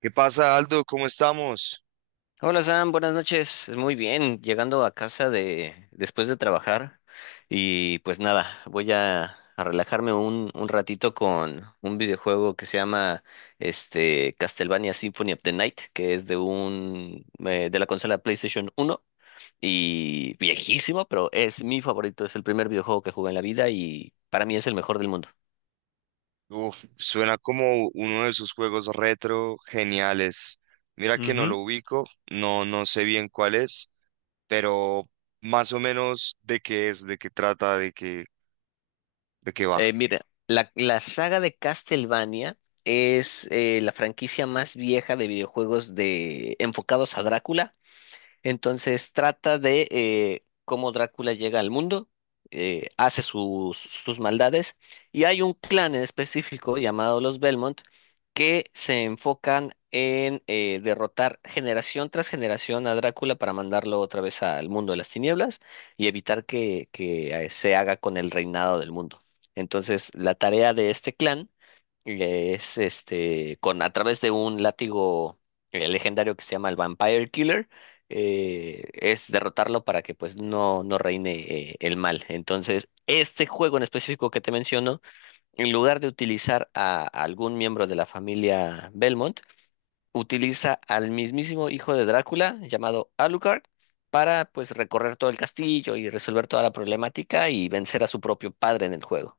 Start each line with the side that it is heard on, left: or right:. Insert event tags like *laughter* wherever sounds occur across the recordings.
right: ¿Qué pasa, Aldo? ¿Cómo estamos?
left: Hola Sam, buenas noches. Muy bien, llegando a casa de después de trabajar y pues nada, a relajarme un ratito con un videojuego que se llama Castlevania Symphony of the Night, que es de un de la consola PlayStation uno y viejísimo, pero es mi favorito, es el primer videojuego que jugué en la vida y para mí es el mejor del mundo.
right: Uf, suena como uno de esos juegos retro geniales. Mira que no lo ubico, no, no sé bien cuál es, pero más o menos de qué es, de qué trata, de qué va.
left: Mira, la saga de Castlevania es la franquicia más vieja de videojuegos de, enfocados a Drácula. Entonces trata de cómo Drácula llega al mundo, hace sus maldades, y hay un clan en específico llamado los Belmont que se enfocan en derrotar generación tras generación a Drácula para mandarlo otra vez al mundo de las tinieblas y evitar que se haga con el reinado del mundo. Entonces, la tarea de este clan es con a través de un látigo legendario que se llama el Vampire Killer. Es derrotarlo para que pues no, no reine el mal. Entonces, este juego en específico que te menciono, en lugar de utilizar a algún miembro de la familia Belmont, utiliza al mismísimo hijo de Drácula, llamado Alucard, para pues recorrer todo el castillo y resolver toda la problemática y vencer a su propio padre en el juego.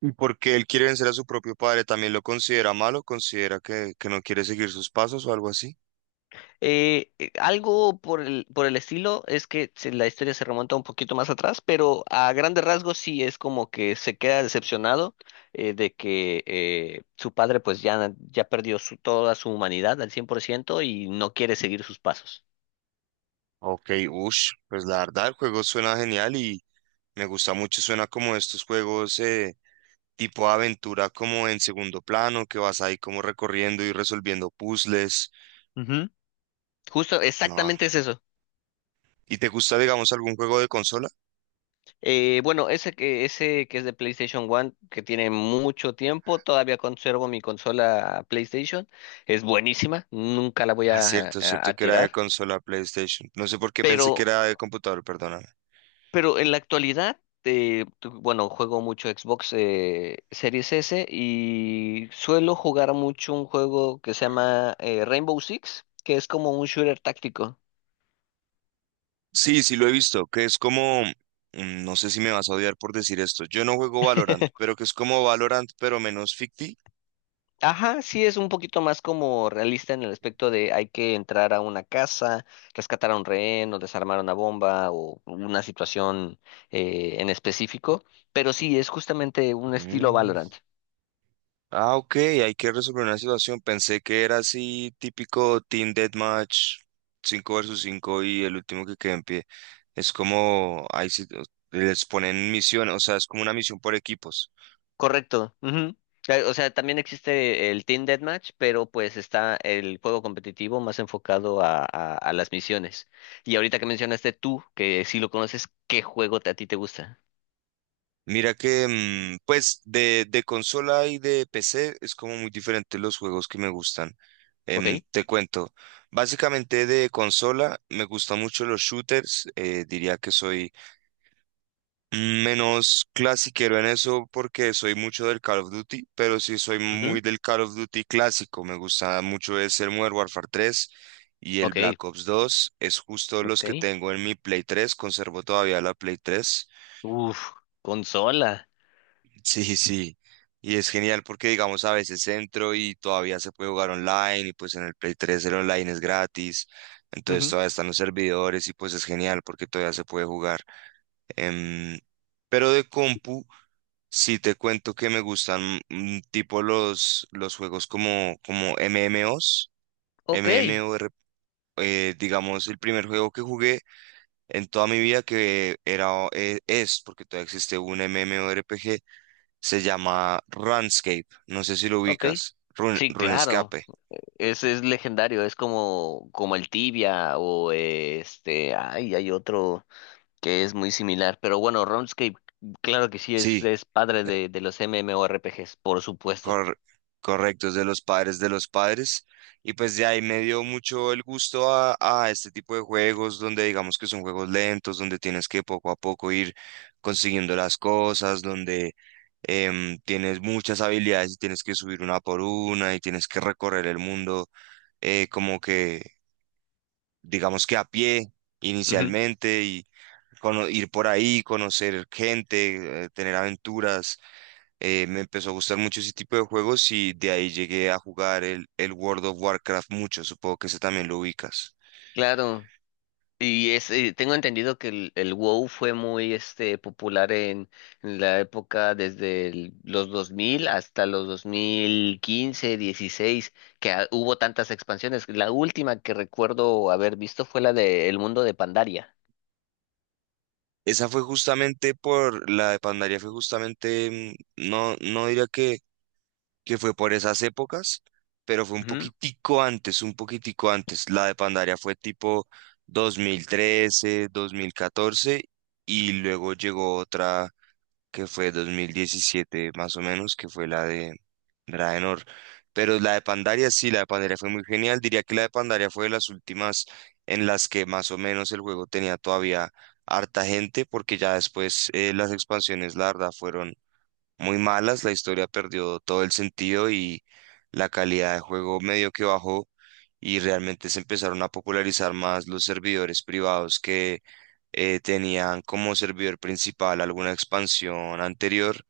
right: Y porque él quiere vencer a su propio padre, ¿también lo considera malo? ¿Considera que no quiere seguir sus pasos o algo así?
left: Algo por por el estilo. Es que la historia se remonta un poquito más atrás, pero a grandes rasgos sí es como que se queda decepcionado, de que su padre pues ya perdió su, toda su humanidad al 100% y no quiere seguir sus pasos.
right: Ok, ush, pues la verdad el juego suena genial y me gusta mucho, suena como estos juegos tipo aventura como en segundo plano, que vas ahí como recorriendo y resolviendo puzzles.
left: Ujú. Justo,
right: No.
left: exactamente es eso.
right: ¿Y te gusta, digamos, algún juego de consola?
left: Bueno, ese que es de PlayStation One, que tiene mucho tiempo, todavía conservo mi consola PlayStation, es buenísima, nunca la voy
right: Ah, cierto, cierto
left: a
right: que era de
left: tirar,
right: consola PlayStation. No sé por qué pensé que
left: pero
right: era de computador, perdóname.
left: Pero en la actualidad, bueno, juego mucho Xbox Series S y suelo jugar mucho un juego que se llama Rainbow Six, que es como un shooter táctico.
right: Sí, sí lo he visto, que es como, no sé si me vas a odiar por decir esto, yo no juego Valorant, pero
left: *laughs*
right: que es como Valorant, pero menos ficti.
left: Ajá, sí es un poquito más como realista en el aspecto de hay que entrar a una casa, rescatar a un rehén o desarmar una bomba o una situación en específico, pero sí es justamente un estilo Valorant.
right: Ah, ok, hay que resolver una situación. Pensé que era así, típico Team Deathmatch, 5 versus 5 y el último que quede en pie. Es como, ahí sí, les ponen misión, o sea, es como una misión por equipos.
left: Correcto, ujú. O sea, también existe el Team Deathmatch, pero pues está el juego competitivo más enfocado a las misiones. Y ahorita que mencionaste tú, que sí lo conoces, ¿qué juego a ti te gusta?
right: Mira que, pues, de consola y de PC es como muy diferente los juegos que me gustan.
left: ¿Ok?
right: Te cuento, básicamente de consola me gustan mucho los shooters, diría que soy menos clasiquero en eso porque soy mucho del Call of Duty, pero sí soy
left: Ujú.
right: muy del Call of Duty clásico. Me gusta mucho es el Modern Warfare tres y el
left: Ok,
right: Black Ops dos. Es justo los
left: ok.
right: que tengo en mi Play tres. Conservo todavía la Play tres.
left: Uf, consola.
right: *laughs* Sí, sí. Y es genial porque, digamos, a veces entro y todavía se puede jugar online y pues en el Play tres el online es gratis. Entonces
left: Ujú.
right: todavía están los servidores y pues es genial porque todavía se puede jugar. Em, pero de compu. Sí, te cuento que me gustan tipo los juegos como MMOs,
left: Ok,
right: MMOR, digamos, el primer juego que jugué en toda mi vida que es, porque todavía existe un MMORPG, se llama RuneScape, no sé si lo
left: ok.
right: ubicas,
left: Sí, claro.
right: RuneScape,
left: Ese es legendario, es como, como el Tibia o ay, hay otro que es muy similar. Pero bueno, RuneScape, claro que sí,
right: sí.
left: es padre de los MMORPGs, por supuesto.
right: Cor- correctos de los padres de los padres. Y pues de ahí me dio mucho el gusto a este tipo de juegos donde digamos que son juegos lentos, donde tienes que poco a poco ir consiguiendo las cosas, donde tienes muchas habilidades y tienes que subir una por una y tienes que recorrer el mundo como que digamos que a pie
left: Ujú.
right: inicialmente y ir por ahí, conocer gente, tener aventuras. Me empezó a gustar mucho ese tipo de juegos y de ahí llegué a jugar el World of Warcraft mucho. Supongo que ese también lo ubicas.
left: Claro, tengo entendido que el WoW fue muy popular en la época desde los 2000 hasta los 2015, 16, que ah, hubo tantas expansiones. La última que recuerdo haber visto fue la de El Mundo de Pandaria.
right: Esa fue justamente por la de Pandaria, fue justamente, no, no diría que fue por esas épocas, pero fue un
left: Ujú.
right: poquitico antes, un poquitico antes. La de Pandaria fue tipo 2013, 2014 y luego llegó otra, que fue 2017 más o menos, que fue la de Draenor. Pero la de Pandaria sí, la de Pandaria fue muy genial. Diría que la de Pandaria fue de las últimas en las que más o menos el juego tenía todavía harta gente, porque ya después las expansiones, la verdad, fueron muy malas, la historia perdió todo el sentido y la calidad de juego medio que bajó y realmente se empezaron a popularizar más los servidores privados que tenían como servidor principal alguna expansión anterior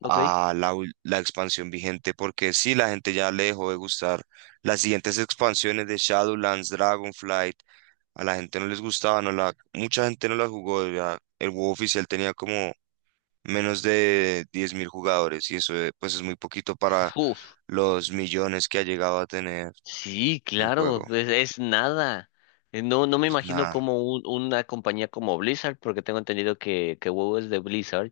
left: ¿Ok?
right: a la expansión vigente, porque sí, la gente ya le dejó de gustar las siguientes expansiones de Shadowlands, Dragonflight. A la gente no les gustaba, mucha gente no la jugó, ya el WoW oficial tenía como menos de 10.000 jugadores y eso pues es muy poquito para
left: Uf.
right: los millones que ha llegado a tener
left: Sí,
right: el
left: claro,
right: juego.
left: es nada. No, no me
right: Pues
left: imagino
right: nada,
left: como una compañía como Blizzard, porque tengo entendido que WoW es de Blizzard.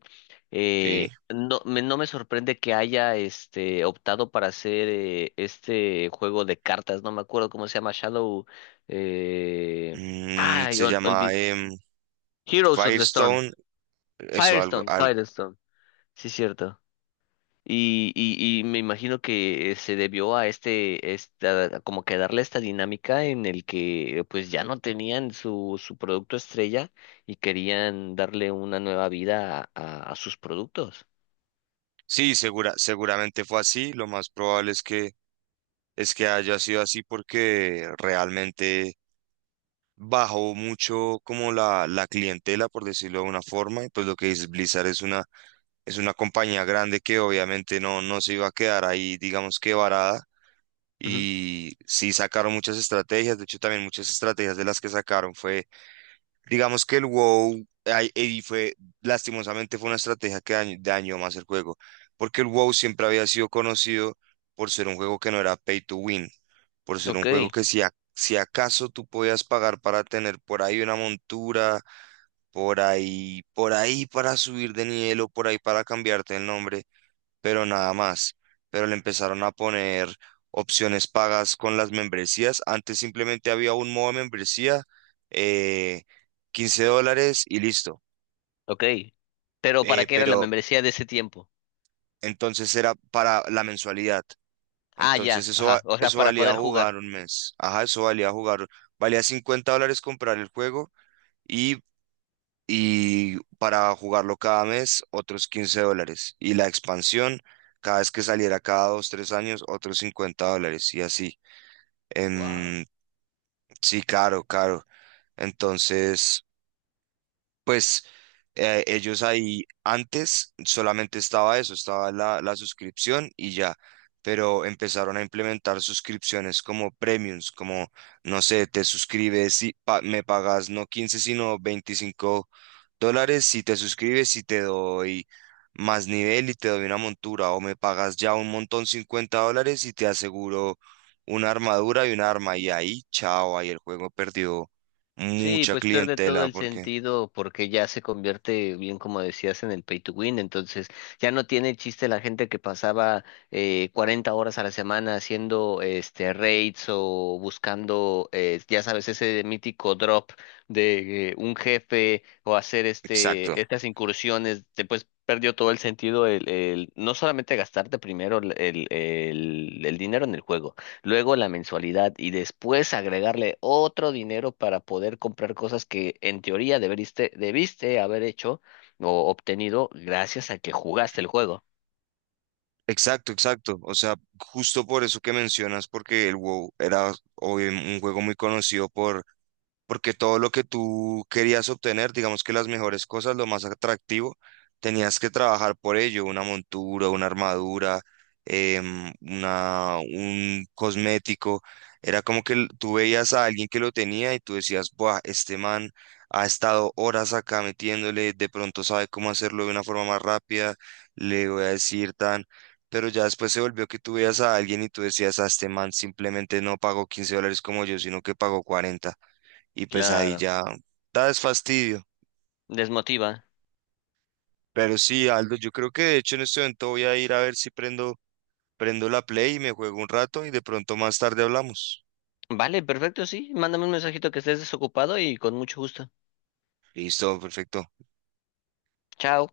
right: sí.
left: No me sorprende que haya optado para hacer este juego de cartas, no me acuerdo cómo se llama, Shadow, eh...
right: Mm,
left: Ay,
right: se llama
left: Heroes of the Storm,
right: Firestone, eso algo.
left: Firestone, Firestone, sí, cierto. Y me imagino que se debió a esta, como que darle esta dinámica en el que pues ya no tenían su producto estrella y querían darle una nueva vida a sus productos.
right: Sí, seguramente fue así. Lo más probable es que, haya sido así porque realmente bajó mucho como la clientela, por decirlo de una forma. Y pues lo que dices, Blizzard es una compañía grande que obviamente no, no se iba a quedar ahí, digamos que varada.
left: Ujú.
right: Y sí sacaron muchas estrategias. De hecho, también muchas estrategias de las que sacaron fue. Digamos que el WoW ay, lastimosamente fue una estrategia que dañó más el juego, porque el WoW siempre había sido conocido por ser un juego que no era pay to win, por ser
left: Ok,
right: un juego que si acaso tú podías pagar para tener por ahí una montura, por ahí para subir de nivel o por ahí para cambiarte el nombre, pero nada más. Pero le empezaron a poner opciones pagas con las membresías. Antes simplemente había un modo de membresía, eh, $15 y listo.
left: ok. Pero ¿para
right: Eh,
left: qué era la
right: pero
left: membresía de ese tiempo?
right: entonces era para la mensualidad.
left: Ah,
right: Entonces
left: ya,
right: eso,
left: ajá. O sea,
right: eso
left: para
right: valía
left: poder
right: jugar
left: jugar.
right: un mes. Ajá, eso valía jugar. Valía $50 comprar el juego y, y para jugarlo cada mes otros $15. Y la expansión, cada vez que saliera cada dos, tres años, otros $50 y así.
left: Wow.
right: Em, sí, claro, claro. Entonces, pues ellos ahí antes solamente estaba eso, estaba la suscripción y ya, pero empezaron a implementar suscripciones como premiums, como, no sé, te suscribes y me pagas no 15 sino $25 si te suscribes y te doy más nivel y te doy una montura o me pagas ya un montón $50 y te aseguro una armadura y un arma y ahí, chao, ahí el juego perdió
left: Sí,
right: mucha
left: pues pierde todo
right: clientela
left: el
right: porque...
left: sentido porque ya se convierte, bien como decías, en el pay to win. Entonces ya no tiene chiste la gente que pasaba 40 horas a la semana haciendo raids o buscando, ya sabes, ese mítico drop de un jefe o hacer
right: Exacto,
left: estas incursiones. Después perdió todo el sentido el no solamente gastarte primero el dinero en el juego luego la mensualidad y después agregarle otro dinero para poder comprar cosas que en teoría debiste haber hecho o obtenido gracias a que jugaste el juego.
right: exacto, exacto. O sea, justo por eso que mencionas, porque el WoW era obvio, un juego muy conocido porque todo lo que tú querías obtener, digamos que las mejores cosas, lo más atractivo, tenías que trabajar por ello, una montura, una armadura, un cosmético. Era como que tú veías a alguien que lo tenía y tú decías, buah, este man ha estado horas acá metiéndole, de pronto sabe cómo hacerlo de una forma más rápida, le voy a decir tan... Pero ya después se volvió que tú veías a alguien y tú decías, a este man simplemente no pagó $15 como yo, sino que pagó 40 y pues ahí
left: Claro,
right: ya da es fastidio.
left: desmotiva.
right: Pero sí, Aldo, yo creo que de hecho en este momento voy a ir a ver si prendo la Play y me juego un rato y de pronto más tarde hablamos.
left: Vale, perfecto, sí. Mándame un mensajito que estés desocupado y con mucho gusto.
right: Listo, perfecto.
left: Chao.